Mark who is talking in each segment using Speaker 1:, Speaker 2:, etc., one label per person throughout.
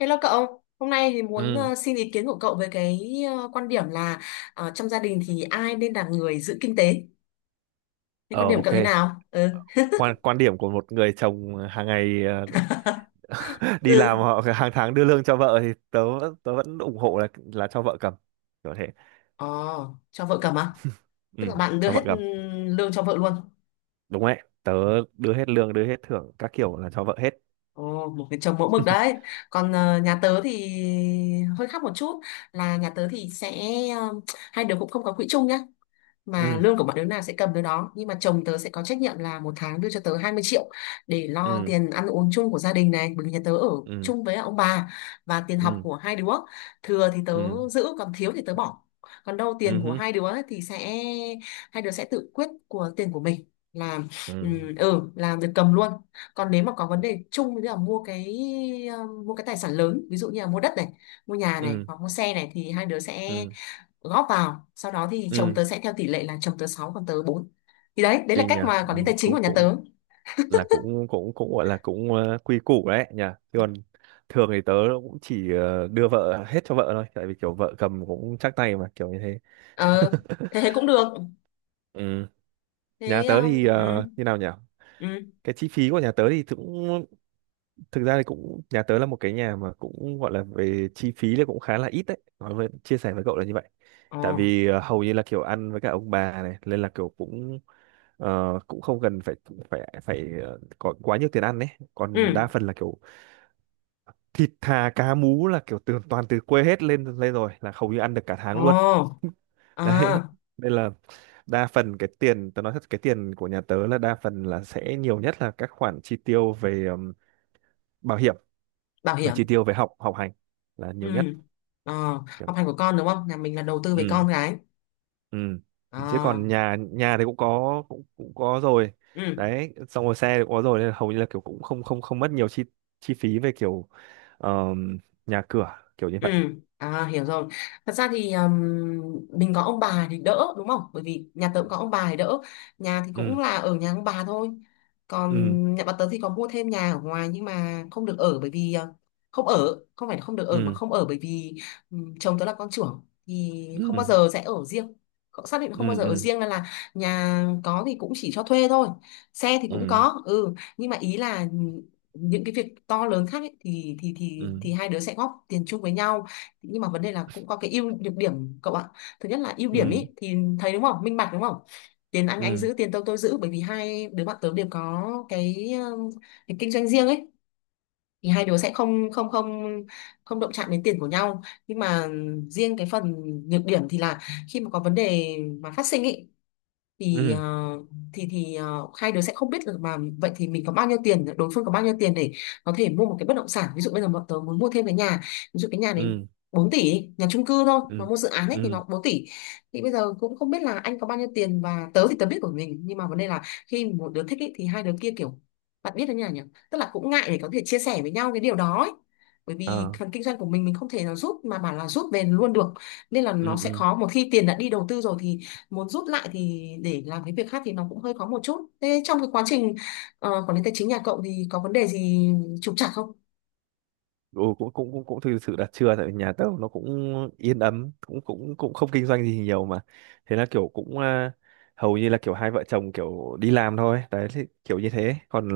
Speaker 1: Hello cậu, hôm nay thì muốn
Speaker 2: Ừ.
Speaker 1: xin ý kiến của cậu về quan điểm là trong gia đình thì ai nên là người giữ kinh tế? Thì quan
Speaker 2: Ờ,
Speaker 1: điểm
Speaker 2: ok.
Speaker 1: cậu thế nào? Ừ.
Speaker 2: Quan quan điểm của một người chồng hàng ngày đi làm
Speaker 1: Ừ.
Speaker 2: họ hàng tháng đưa lương cho vợ thì tớ vẫn ủng hộ là cho vợ cầm. Kiểu thế.
Speaker 1: Ồ, cho vợ cầm à? Tức
Speaker 2: Ừ,
Speaker 1: là bạn đưa
Speaker 2: cho vợ
Speaker 1: hết, ừ,
Speaker 2: cầm.
Speaker 1: lương cho vợ luôn.
Speaker 2: Đúng đấy. Tớ đưa hết lương, đưa hết thưởng các kiểu là cho vợ hết.
Speaker 1: Ồ, một cái chồng mẫu mực đấy. Còn nhà tớ thì hơi khác một chút, là nhà tớ thì sẽ, ờ, hai đứa cũng không có quỹ chung nhá. Mà
Speaker 2: Ừ.
Speaker 1: lương của bọn đứa nào sẽ cầm đứa đó, nhưng mà chồng tớ sẽ có trách nhiệm là một tháng đưa cho tớ 20 triệu để lo
Speaker 2: Ừ.
Speaker 1: tiền ăn uống chung của gia đình này, bởi vì nhà tớ ở
Speaker 2: Ừ.
Speaker 1: chung với ông bà, và tiền học
Speaker 2: Ừ.
Speaker 1: của hai đứa. Thừa thì tớ
Speaker 2: Ừ.
Speaker 1: giữ, còn thiếu thì tớ bỏ. Còn đâu
Speaker 2: Ừ
Speaker 1: tiền của
Speaker 2: hứ.
Speaker 1: hai đứa ấy thì sẽ, hai đứa sẽ tự quyết của tiền của mình, là, ừ,
Speaker 2: Ừ.
Speaker 1: ừ làm việc cầm luôn. Còn nếu mà có vấn đề chung như là mua cái, mua cái tài sản lớn ví dụ như là mua đất này, mua nhà này
Speaker 2: Ừ.
Speaker 1: hoặc mua xe này, thì hai đứa sẽ
Speaker 2: Ừ.
Speaker 1: góp vào, sau đó thì chồng
Speaker 2: Ừ.
Speaker 1: tớ sẽ theo tỷ lệ là chồng tớ 6 còn tớ bốn. Thì đấy, đấy là
Speaker 2: Kinh nhỉ.
Speaker 1: cách mà
Speaker 2: Ừ.
Speaker 1: quản lý tài chính của
Speaker 2: Cũng
Speaker 1: nhà
Speaker 2: cũng
Speaker 1: tớ.
Speaker 2: là cũng cũng cũng gọi là cũng quy củ đấy nhỉ. Thế còn thường thì tớ cũng chỉ đưa vợ hết cho vợ thôi, tại vì kiểu vợ cầm cũng chắc tay mà, kiểu như thế.
Speaker 1: Ờ, thế thế cũng được.
Speaker 2: Ừ. Nhà
Speaker 1: Thế
Speaker 2: tớ
Speaker 1: ờ,
Speaker 2: thì
Speaker 1: ừ ừ.
Speaker 2: như nào nhỉ,
Speaker 1: Ừ.
Speaker 2: cái chi phí của nhà tớ thì cũng, thực ra thì cũng, nhà tớ là một cái nhà mà cũng gọi là về chi phí thì cũng khá là ít đấy, nói với chia sẻ với cậu là như vậy.
Speaker 1: Ờ.
Speaker 2: Tại vì hầu như là kiểu ăn với cả ông bà này nên là kiểu cũng cũng không cần phải phải phải ờ, có quá nhiều tiền ăn đấy. Còn đa
Speaker 1: Ừ.
Speaker 2: phần là kiểu thịt thà cá mú là kiểu từ toàn từ quê hết lên lên rồi là hầu như ăn được cả tháng luôn.
Speaker 1: Ờ.
Speaker 2: Đấy
Speaker 1: À,
Speaker 2: nên là đa phần cái tiền, tớ nói thật, cái tiền của nhà tớ là đa phần là sẽ nhiều nhất là các khoản chi tiêu về bảo hiểm
Speaker 1: bảo
Speaker 2: và
Speaker 1: hiểm.
Speaker 2: chi tiêu về học học hành là
Speaker 1: Ừ.
Speaker 2: nhiều nhất.
Speaker 1: Ờ,
Speaker 2: Kiểu.
Speaker 1: học hành của con đúng không, nhà mình là đầu tư về
Speaker 2: Ừ.
Speaker 1: con cái.
Speaker 2: Ừ.
Speaker 1: Ờ.
Speaker 2: Chứ còn nhà nhà thì cũng có, cũng cũng có rồi,
Speaker 1: Ừ.
Speaker 2: đấy, xong rồi xe thì cũng có rồi, nên là hầu như là kiểu cũng không không không mất nhiều chi chi phí về kiểu ờm, nhà cửa, kiểu như
Speaker 1: Ừ,
Speaker 2: vậy.
Speaker 1: à, hiểu rồi. Thật ra thì mình có ông bà thì đỡ đúng không? Bởi vì nhà tớ cũng có ông bà thì đỡ. Nhà thì cũng
Speaker 2: Ừ.
Speaker 1: là ở nhà ông bà thôi. Còn
Speaker 2: Ừ.
Speaker 1: nhà bà tớ thì có mua thêm nhà ở ngoài, nhưng mà không được ở bởi vì không ở, không phải là không được ở mà
Speaker 2: Ừ.
Speaker 1: không ở, bởi vì chồng tớ là con trưởng thì không bao
Speaker 2: Ừ.
Speaker 1: giờ sẽ ở riêng. Cậu xác định không bao
Speaker 2: Ừ.
Speaker 1: giờ ở
Speaker 2: Ừ.
Speaker 1: riêng, nên là nhà có thì cũng chỉ cho thuê thôi. Xe thì cũng
Speaker 2: Ừ.
Speaker 1: có, ừ, nhưng mà ý là những cái việc to lớn khác ấy, thì thì thì
Speaker 2: Ừ.
Speaker 1: thì hai đứa sẽ góp tiền chung với nhau, nhưng mà vấn đề là cũng có cái ưu nhược điểm cậu ạ. Thứ nhất là ưu điểm
Speaker 2: Ừ.
Speaker 1: ấy thì thấy đúng không, minh bạch đúng không, tiền anh
Speaker 2: Ừ.
Speaker 1: giữ tiền tôi giữ, bởi vì hai đứa bạn tớ đều có cái kinh doanh riêng ấy, thì hai đứa sẽ không không động chạm đến tiền của nhau. Nhưng mà riêng cái phần nhược điểm thì là khi mà có vấn đề mà phát sinh ý, thì
Speaker 2: Ừ.
Speaker 1: thì hai đứa sẽ không biết được, mà vậy thì mình có bao nhiêu tiền, đối phương có bao nhiêu tiền để có thể mua một cái bất động sản. Ví dụ bây giờ bọn tớ muốn mua thêm cái nhà, ví dụ cái nhà
Speaker 2: Ừ.
Speaker 1: đấy
Speaker 2: Ừ.
Speaker 1: 4 tỷ đi, nhà chung cư thôi mà
Speaker 2: Ừ.
Speaker 1: mua dự án ấy thì
Speaker 2: Ừ,
Speaker 1: nó 4 tỷ. Thì bây giờ cũng không biết là anh có bao nhiêu tiền, và tớ thì tớ biết của mình, nhưng mà vấn đề là khi một đứa thích ý, thì hai đứa kia kiểu, bạn biết đấy nhỉ, nhỉ, tức là cũng ngại để có thể chia sẻ với nhau cái điều đó ấy. Bởi vì
Speaker 2: ờ,
Speaker 1: phần kinh doanh của mình không thể nào rút mà bảo là rút về luôn được, nên là nó
Speaker 2: ừ.
Speaker 1: sẽ
Speaker 2: Ừ.
Speaker 1: khó. Một khi tiền đã đi đầu tư rồi thì muốn rút lại thì để làm cái việc khác thì nó cũng hơi khó một chút. Thế trong cái quá trình quản lý tài chính nhà cậu thì có vấn đề gì trục trặc không?
Speaker 2: Ừ, cũng cũng cũng cũng thực sự là chưa, tại vì nhà tớ nó cũng yên ấm, cũng cũng cũng không kinh doanh gì nhiều mà, thế là kiểu cũng, à, hầu như là kiểu hai vợ chồng kiểu đi làm thôi đấy, thì kiểu như thế. Còn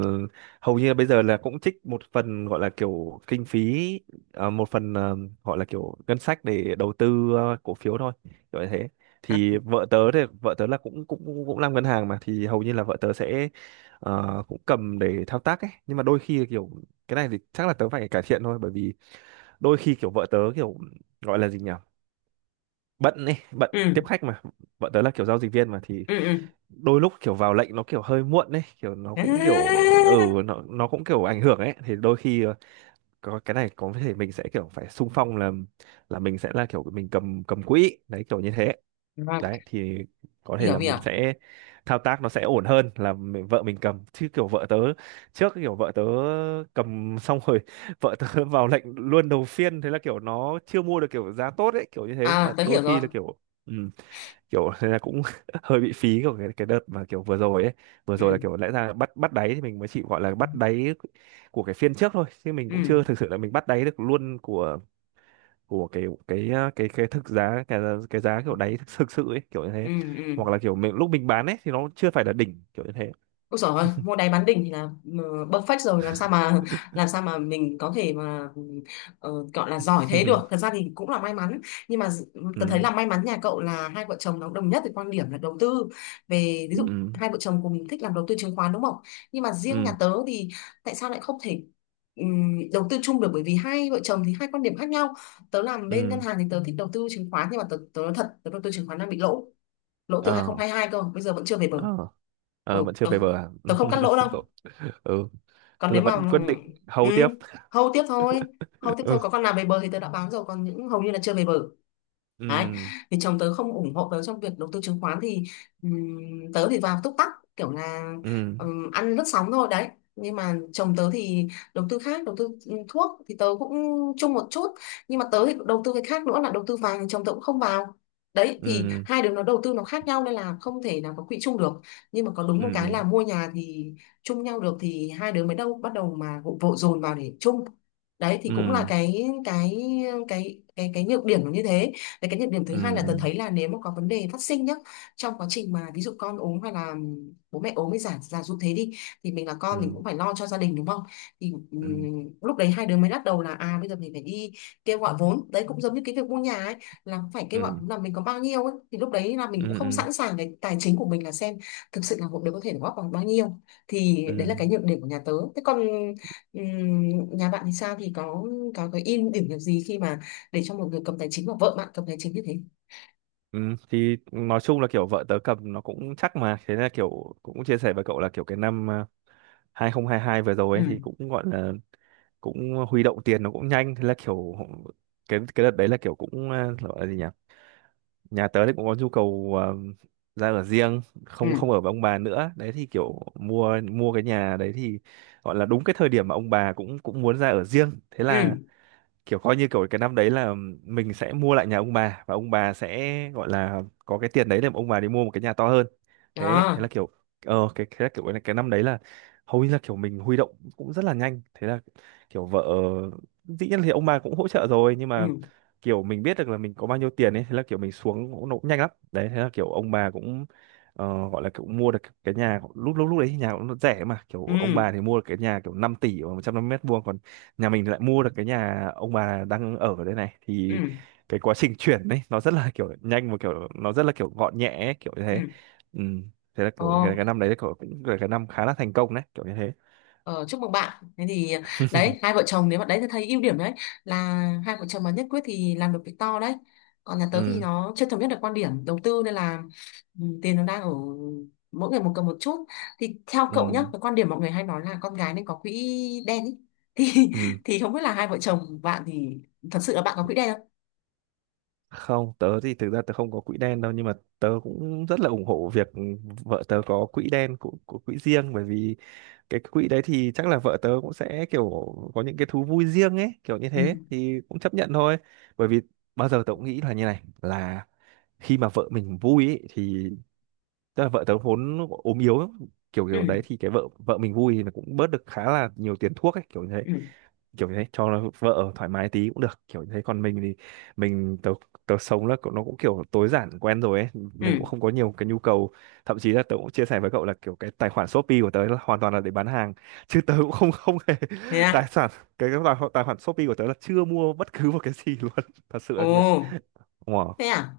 Speaker 2: hầu như là bây giờ là cũng trích một phần gọi là kiểu kinh phí, à, một phần, à, gọi là kiểu ngân sách để đầu tư, à, cổ phiếu thôi, kiểu như thế.
Speaker 1: À,
Speaker 2: Thì vợ tớ, thì vợ tớ là cũng cũng cũng cũng làm ngân hàng mà, thì hầu như là vợ tớ sẽ cũng cầm để thao tác ấy, nhưng mà đôi khi là kiểu, cái này thì chắc là tớ phải cải thiện thôi, bởi vì đôi khi kiểu vợ tớ kiểu, gọi là gì nhỉ, bận ấy, bận
Speaker 1: ừ
Speaker 2: tiếp khách mà, vợ tớ là kiểu giao dịch viên mà, thì
Speaker 1: ừ. Ừ.
Speaker 2: đôi lúc kiểu vào lệnh nó kiểu hơi muộn ấy, kiểu nó cũng kiểu,
Speaker 1: À,
Speaker 2: ừ, nó cũng kiểu ảnh hưởng ấy, thì đôi khi có cái này có thể mình sẽ kiểu phải xung phong là mình sẽ là kiểu mình cầm cầm quỹ đấy, kiểu như thế.
Speaker 1: vâng,
Speaker 2: Đấy thì có thể
Speaker 1: hiểu
Speaker 2: là
Speaker 1: hiểu.
Speaker 2: mình sẽ thao tác nó sẽ ổn hơn là mình, vợ mình cầm, chứ kiểu vợ tớ trước, kiểu vợ tớ cầm xong rồi, vợ tớ vào lệnh luôn đầu phiên, thế là kiểu nó chưa mua được kiểu giá tốt ấy, kiểu như thế,
Speaker 1: À
Speaker 2: là
Speaker 1: tớ
Speaker 2: đôi
Speaker 1: hiểu rồi.
Speaker 2: khi là kiểu, ừ, kiểu thế là cũng hơi bị phí của cái đợt mà kiểu vừa rồi ấy. Vừa rồi là
Speaker 1: Ừ
Speaker 2: kiểu lẽ ra bắt bắt đáy thì mình mới chỉ gọi là bắt đáy của cái phiên trước thôi, chứ mình cũng chưa
Speaker 1: ừ.
Speaker 2: thực sự là mình bắt đáy được luôn của của cái thực giá, cái giá kiểu đáy thực, thực sự ấy, kiểu như
Speaker 1: Ừ
Speaker 2: thế.
Speaker 1: ừ.
Speaker 2: Hoặc là kiểu mình lúc mình bán ấy thì nó chưa phải là đỉnh, kiểu như thế.
Speaker 1: Ôi giời ơi, mua đáy bán đỉnh thì là, ờ, perfect rồi. Làm sao mà làm sao mà mình có thể mà, gọi là giỏi thế được, thật ra thì cũng là may mắn. Nhưng mà tớ
Speaker 2: Ừ.
Speaker 1: thấy là may mắn nhà cậu là hai vợ chồng nó cũng đồng nhất về quan điểm là đầu tư, về ví
Speaker 2: Ừ.
Speaker 1: dụ hai vợ chồng cùng thích làm đầu tư chứng khoán đúng không. Nhưng mà riêng nhà
Speaker 2: Ừ.
Speaker 1: tớ thì tại sao lại không thể đầu tư chung được, bởi vì hai vợ chồng thì hai quan điểm khác nhau. Tớ làm bên ngân
Speaker 2: Ừ.
Speaker 1: hàng thì tớ thích đầu tư chứng khoán, nhưng mà tớ tớ nói thật, tớ đầu tư chứng khoán đang bị lỗ lỗ từ
Speaker 2: Ờ.
Speaker 1: 2022 cơ, bây giờ vẫn chưa về bờ.
Speaker 2: Ờ. Ờ
Speaker 1: Ừ,
Speaker 2: vẫn chưa
Speaker 1: tớ,
Speaker 2: về bờ à?
Speaker 1: tớ không cắt lỗ đâu.
Speaker 2: Cậu- ừ,
Speaker 1: Còn
Speaker 2: tức là
Speaker 1: nếu mà,
Speaker 2: vẫn quyết định
Speaker 1: ừ,
Speaker 2: hầu tiếp.
Speaker 1: hâu tiếp thôi. Hâu tiếp
Speaker 2: Ừ.
Speaker 1: thôi, có con nào về bờ thì tớ đã bán rồi, còn những hầu như là chưa về bờ. Đấy,
Speaker 2: Ừ.
Speaker 1: thì chồng tớ không ủng hộ tớ trong việc đầu tư chứng khoán, thì tớ thì vào túc tắc, kiểu là
Speaker 2: Ừ.
Speaker 1: ăn lướt sóng thôi đấy. Nhưng mà chồng tớ thì đầu tư khác, đầu tư, ừ, thuốc thì tớ cũng chung một chút, nhưng mà tớ thì đầu tư cái khác nữa là đầu tư vàng, chồng tớ cũng không vào. Đấy, thì hai đứa nó đầu tư nó khác nhau nên là không thể nào có quỹ chung được. Nhưng mà có đúng một cái
Speaker 2: Ừ.
Speaker 1: là mua nhà thì chung nhau được, thì hai đứa mới đâu bắt đầu mà vội vội dồn vào để chung. Đấy, thì
Speaker 2: Ừ.
Speaker 1: cũng là cái cái nhược điểm nó như thế. Đấy, cái nhược điểm thứ
Speaker 2: Ừ.
Speaker 1: hai là, Ừ,
Speaker 2: Ừ.
Speaker 1: tớ thấy là nếu mà có vấn đề phát sinh nhá, trong quá trình mà ví dụ con ốm hay là bố mẹ ốm, mới giả giả dụ thế đi, thì mình là con mình
Speaker 2: Ừ.
Speaker 1: cũng phải lo cho gia đình đúng không. Thì
Speaker 2: Ừ.
Speaker 1: lúc đấy hai đứa mới bắt đầu là à bây giờ mình phải đi kêu gọi vốn, đấy cũng giống như cái việc mua nhà ấy, là cũng phải kêu gọi
Speaker 2: Ừ.
Speaker 1: vốn là mình có bao nhiêu ấy. Thì lúc đấy là mình
Speaker 2: Ừ.
Speaker 1: cũng
Speaker 2: Ừ. Ừ.
Speaker 1: không
Speaker 2: Ừ.
Speaker 1: sẵn sàng cái tài chính của mình là xem thực sự là một đứa có thể góp bằng bao nhiêu. Thì
Speaker 2: Ừ.
Speaker 1: đấy là cái nhược điểm của nhà tớ. Thế còn nhà bạn thì sao, thì có cái ưu điểm được gì khi mà để cho một người cầm tài chính, và vợ bạn cầm tài chính như thế?
Speaker 2: Ừ, thì nói chung là kiểu vợ tớ cầm nó cũng chắc mà, thế là kiểu cũng chia sẻ với cậu là kiểu, cái năm 2022 vừa rồi
Speaker 1: Ừ.
Speaker 2: ấy, thì cũng gọi là cũng huy động tiền nó cũng nhanh, thế là kiểu cái đợt đấy là kiểu cũng gọi là gì nhỉ, nhà tớ thì cũng có nhu cầu ra ở riêng, không
Speaker 1: Ừ.
Speaker 2: không ở với ông bà nữa đấy, thì kiểu mua mua cái nhà đấy thì gọi là đúng cái thời điểm mà ông bà cũng cũng muốn ra ở riêng, thế
Speaker 1: Ừ.
Speaker 2: là kiểu coi như kiểu cái năm đấy là mình sẽ mua lại nhà ông bà, và ông bà sẽ gọi là có cái tiền đấy để mà ông bà đi mua một cái nhà to hơn. Thế thế là
Speaker 1: Đó.
Speaker 2: kiểu, cái năm đấy là hầu như là kiểu mình huy động cũng rất là nhanh, thế là kiểu vợ, dĩ nhiên thì ông bà cũng hỗ trợ rồi, nhưng
Speaker 1: Ừ
Speaker 2: mà kiểu mình biết được là mình có bao nhiêu tiền ấy, thế là kiểu mình xuống cũng nó cũng nhanh lắm đấy, thế là kiểu ông bà cũng gọi là kiểu mua được cái nhà lúc lúc lúc đấy thì nhà cũng rẻ mà, kiểu
Speaker 1: ừ
Speaker 2: ông bà thì mua được cái nhà kiểu 5 tỷ và 150 mét vuông, nhà mình lại mua được cái nhà ông bà đang ở ở đây này,
Speaker 1: ừ
Speaker 2: thì cái quá trình chuyển đấy nó rất là kiểu nhanh và kiểu nó rất là kiểu gọn nhẹ ấy, kiểu như
Speaker 1: ừ.
Speaker 2: thế. Ừ. Thế là kiểu
Speaker 1: Ồ.
Speaker 2: cái năm đấy kiểu cũng là cái năm khá là thành công đấy, kiểu như thế.
Speaker 1: Ờ, chúc mừng bạn. Thế thì đấy, hai vợ chồng nếu bạn đấy thì thấy ưu điểm đấy, là hai vợ chồng mà nhất quyết thì làm được việc to đấy. Còn nhà tớ thì
Speaker 2: Ừ.
Speaker 1: nó chưa thống nhất được quan điểm đầu tư nên là, ừ, tiền nó đang ở mỗi người một cầm một chút. Thì theo cậu nhá,
Speaker 2: Ừ.
Speaker 1: cái quan điểm mọi người hay nói là con gái nên có quỹ đen ý. Thì
Speaker 2: Ừ.
Speaker 1: thì không biết là hai vợ chồng bạn thì thật sự là bạn có quỹ đen không?
Speaker 2: Không, tớ thì thực ra tớ không có quỹ đen đâu, nhưng mà tớ cũng rất là ủng hộ việc vợ tớ có quỹ đen của quỹ riêng, bởi vì cái quỹ đấy thì chắc là vợ tớ cũng sẽ kiểu có những cái thú vui riêng ấy, kiểu như
Speaker 1: Ừ.
Speaker 2: thế thì cũng chấp nhận thôi. Bởi vì bao giờ tớ cũng nghĩ là như này là khi mà vợ mình vui ấy, thì tức là vợ tớ vốn ốm yếu, kiểu
Speaker 1: Ừ.
Speaker 2: kiểu đấy, thì cái vợ vợ mình vui thì nó cũng bớt được khá là nhiều tiền thuốc ấy, kiểu như thế,
Speaker 1: Ừ.
Speaker 2: kiểu như thế, cho nó vợ thoải mái tí cũng được, kiểu như thế. Còn mình thì, mình tớ tớ sống là, cậu- nó cũng kiểu tối giản quen rồi ấy, mình
Speaker 1: Ừ.
Speaker 2: cũng không có nhiều cái nhu cầu. Thậm chí là tớ cũng chia sẻ với cậu là kiểu cái tài khoản Shopee của tớ là hoàn toàn là để bán hàng chứ tớ cũng không không hề
Speaker 1: Thế
Speaker 2: tài
Speaker 1: à?
Speaker 2: sản, cái tài, tài khoản Shopee của tớ là chưa mua bất cứ một cái gì luôn, thật sự là
Speaker 1: Ồ.
Speaker 2: như vậy. Wow.
Speaker 1: Thế à?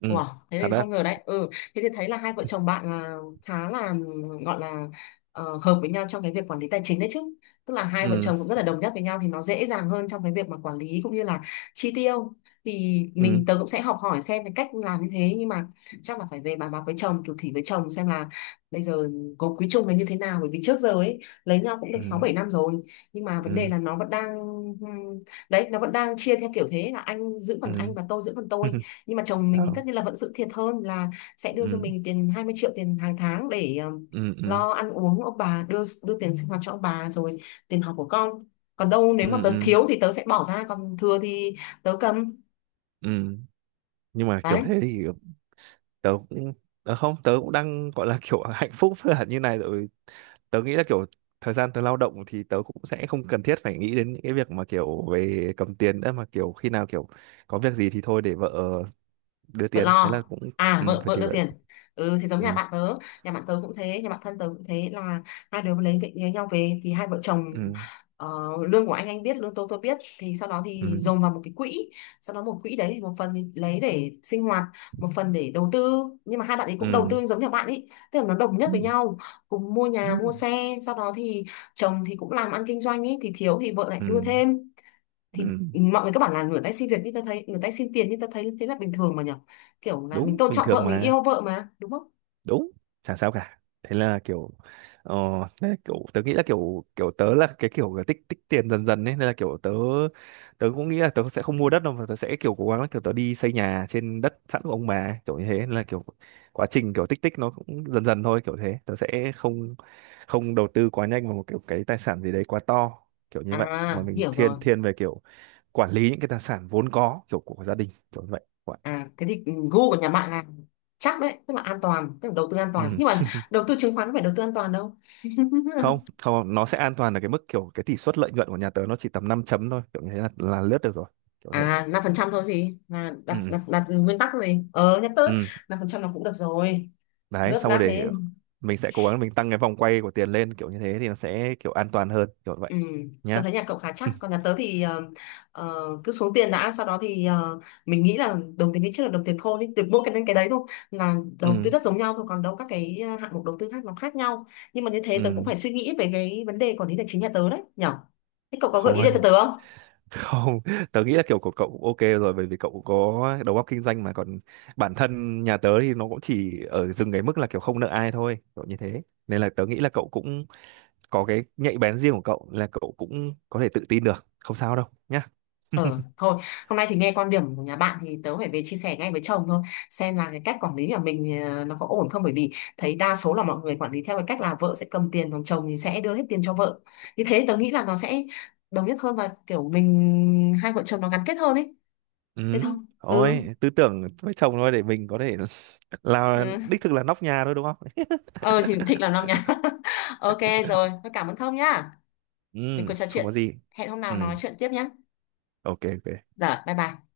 Speaker 2: Ừ,
Speaker 1: Wow, thế
Speaker 2: thật
Speaker 1: thì
Speaker 2: đấy.
Speaker 1: không ngờ đấy. Ừ, thế thì thấy là hai vợ chồng bạn là khá là gọi là, hợp với nhau trong cái việc quản lý tài chính đấy chứ. Tức là hai vợ
Speaker 2: Ừ.
Speaker 1: chồng cũng rất là đồng nhất với nhau thì nó dễ dàng hơn trong cái việc mà quản lý cũng như là chi tiêu. Thì
Speaker 2: Ừ.
Speaker 1: mình tớ cũng sẽ học hỏi xem cái cách làm như thế, nhưng mà chắc là phải về bàn bạc với chồng, thủ thỉ với chồng xem là bây giờ có quý chung là như thế nào, bởi vì trước giờ ấy lấy nhau cũng được
Speaker 2: Ừ.
Speaker 1: 6 7 năm rồi, nhưng mà vấn đề
Speaker 2: Ừ.
Speaker 1: là nó vẫn đang ừm, đấy, nó vẫn đang chia theo kiểu thế, là anh giữ phần anh
Speaker 2: Ừ.
Speaker 1: và tôi giữ phần tôi ấy. Nhưng mà chồng mình thì
Speaker 2: Đó.
Speaker 1: tất nhiên là vẫn giữ thiệt hơn, là sẽ đưa cho
Speaker 2: Ừ.
Speaker 1: mình tiền 20 triệu tiền hàng tháng để
Speaker 2: Ừ. Ừ.
Speaker 1: lo ăn uống, ông bà đưa đưa tiền sinh hoạt cho ông bà rồi, tiền học của con. Còn đâu
Speaker 2: Ừ.
Speaker 1: nếu mà tớ
Speaker 2: Ừ.
Speaker 1: thiếu thì tớ sẽ bỏ ra, còn thừa thì tớ cầm.
Speaker 2: Ừ. Nhưng mà kiểu
Speaker 1: Đấy.
Speaker 2: thế thì tớ cũng, tớ không, tớ cũng đang gọi là kiểu hạnh phúc là như này rồi. Tớ nghĩ là kiểu thời gian tớ lao động thì tớ cũng sẽ không cần thiết phải nghĩ đến những cái việc mà kiểu về cầm tiền nữa, mà kiểu khi nào kiểu có việc gì thì thôi để vợ đưa
Speaker 1: Vợ
Speaker 2: tiền, thế
Speaker 1: lo.
Speaker 2: là cũng,
Speaker 1: À
Speaker 2: ừ,
Speaker 1: vợ
Speaker 2: phải
Speaker 1: vợ
Speaker 2: thì
Speaker 1: đưa
Speaker 2: vợ.
Speaker 1: tiền. Ừ, thì giống nhà
Speaker 2: Ừ.
Speaker 1: bạn tớ. Nhà bạn tớ cũng thế, nhà bạn thân tớ cũng thế, là hai đứa lấy việc lấy nhau về thì hai vợ chồng,
Speaker 2: Ừ.
Speaker 1: ờ, lương của anh biết, lương tôi biết, thì sau đó thì
Speaker 2: Ừ.
Speaker 1: dồn vào một cái quỹ. Sau đó một quỹ đấy thì một phần thì lấy để sinh hoạt, một phần để đầu tư. Nhưng mà hai bạn ấy cũng đầu
Speaker 2: Ừ.
Speaker 1: tư giống nhà bạn ấy, tức là nó đồng nhất
Speaker 2: Ừ.
Speaker 1: với
Speaker 2: Ừ.
Speaker 1: nhau, cùng mua
Speaker 2: Ừ.
Speaker 1: nhà mua xe. Sau đó thì chồng thì cũng làm ăn kinh doanh ấy thì thiếu thì vợ lại
Speaker 2: Ừ.
Speaker 1: đưa thêm.
Speaker 2: Ừ,
Speaker 1: Thì mọi người các bạn là rửa tay xin việc, nhưng ta thấy rửa tay xin tiền nhưng ta thấy thế là bình thường mà nhở, kiểu là mình
Speaker 2: đúng,
Speaker 1: tôn
Speaker 2: bình
Speaker 1: trọng
Speaker 2: thường
Speaker 1: vợ mình
Speaker 2: mà.
Speaker 1: yêu vợ mà đúng không.
Speaker 2: Đúng, chẳng sao cả. Thế là kiểu ờ, thế là kiểu tớ nghĩ là kiểu kiểu tớ là cái kiểu là tích tích tiền dần dần ấy, nên là kiểu tớ, tớ cũng nghĩ là tớ sẽ không mua đất đâu mà tớ sẽ kiểu cố gắng là kiểu tớ đi xây nhà trên đất sẵn của ông bà ấy, kiểu như thế. Nên là kiểu quá trình kiểu tích tích nó cũng dần dần thôi, kiểu thế tớ sẽ không không đầu tư quá nhanh vào một kiểu cái tài sản gì đấy quá to, kiểu như vậy, mà
Speaker 1: À
Speaker 2: mình
Speaker 1: hiểu
Speaker 2: thiên
Speaker 1: rồi.
Speaker 2: thiên về kiểu quản lý những cái tài sản vốn có kiểu của gia đình, kiểu như vậy. Vậy.
Speaker 1: À thế thì, ừ, gu của nhà bạn là chắc đấy, tức là an toàn, tức là đầu tư an toàn.
Speaker 2: Ừ.
Speaker 1: Nhưng mà đầu tư chứng khoán có phải đầu tư an toàn đâu.
Speaker 2: Không, không, nó sẽ an toàn ở cái mức kiểu cái tỷ suất lợi nhuận của nhà tớ nó chỉ tầm 5 chấm thôi, kiểu như thế là lướt được rồi, kiểu thế.
Speaker 1: À 5% thôi, gì mà đặt
Speaker 2: Ừ.
Speaker 1: đặt đặt nguyên tắc gì ờ nhắc tới.
Speaker 2: Ừ.
Speaker 1: 5% là cũng được rồi,
Speaker 2: Đấy,
Speaker 1: lướt
Speaker 2: xong rồi
Speaker 1: lát
Speaker 2: để
Speaker 1: thế.
Speaker 2: mình sẽ cố gắng mình tăng cái vòng quay của tiền lên, kiểu như thế thì nó sẽ kiểu an toàn hơn, kiểu vậy
Speaker 1: Ừ, tớ
Speaker 2: nhá.
Speaker 1: thấy nhà cậu khá chắc, còn nhà tớ thì cứ xuống tiền đã, sau đó thì mình nghĩ là đồng tiền đi trước là đồng tiền khôn ý, từ mỗi cái đến cái đấy thôi, là đầu tư
Speaker 2: Ừ.
Speaker 1: đất giống nhau thôi, còn đâu các cái hạng mục đầu tư khác nó khác nhau. Nhưng mà như thế tớ cũng
Speaker 2: Ừ.
Speaker 1: phải suy nghĩ về cái vấn đề quản lý tài chính nhà tớ đấy nhở. Thế cậu có gợi
Speaker 2: Không
Speaker 1: ý gì cho
Speaker 2: hơn.
Speaker 1: tớ không?
Speaker 2: Không, tớ nghĩ là kiểu của cậu cũng ok rồi, bởi vì cậu cũng có đầu óc kinh doanh mà. Còn bản thân nhà tớ thì nó cũng chỉ ở dừng cái mức là kiểu không nợ ai thôi, kiểu như thế, nên là tớ nghĩ là cậu cũng có cái nhạy bén riêng của cậu, là cậu cũng có thể tự tin được, không sao đâu nhá.
Speaker 1: Ờ, thôi, hôm nay thì nghe quan điểm của nhà bạn thì tớ phải về chia sẻ ngay với chồng thôi, xem là cái cách quản lý của mình, nó có ổn không, bởi vì thấy đa số là mọi người quản lý theo cái cách là vợ sẽ cầm tiền, còn chồng thì sẽ đưa hết tiền cho vợ. Như thế tớ nghĩ là nó sẽ đồng nhất hơn, và kiểu mình hai vợ chồng nó gắn kết hơn ấy.
Speaker 2: Ừ.
Speaker 1: Thế thôi. Ừ.
Speaker 2: Ôi, tư tưởng với chồng thôi, để mình có thể là
Speaker 1: Ừ.
Speaker 2: đích thực là nóc nhà thôi đúng không?
Speaker 1: Ờ thì thích làm năm nhá ok rồi, thôi cảm ơn Thông nhá, mình
Speaker 2: Ừ.
Speaker 1: còn trò
Speaker 2: Không có
Speaker 1: chuyện.
Speaker 2: gì.
Speaker 1: Hẹn hôm nào
Speaker 2: Ừ.
Speaker 1: nói chuyện tiếp nhá.
Speaker 2: Ok, ok.
Speaker 1: Rồi bye bye.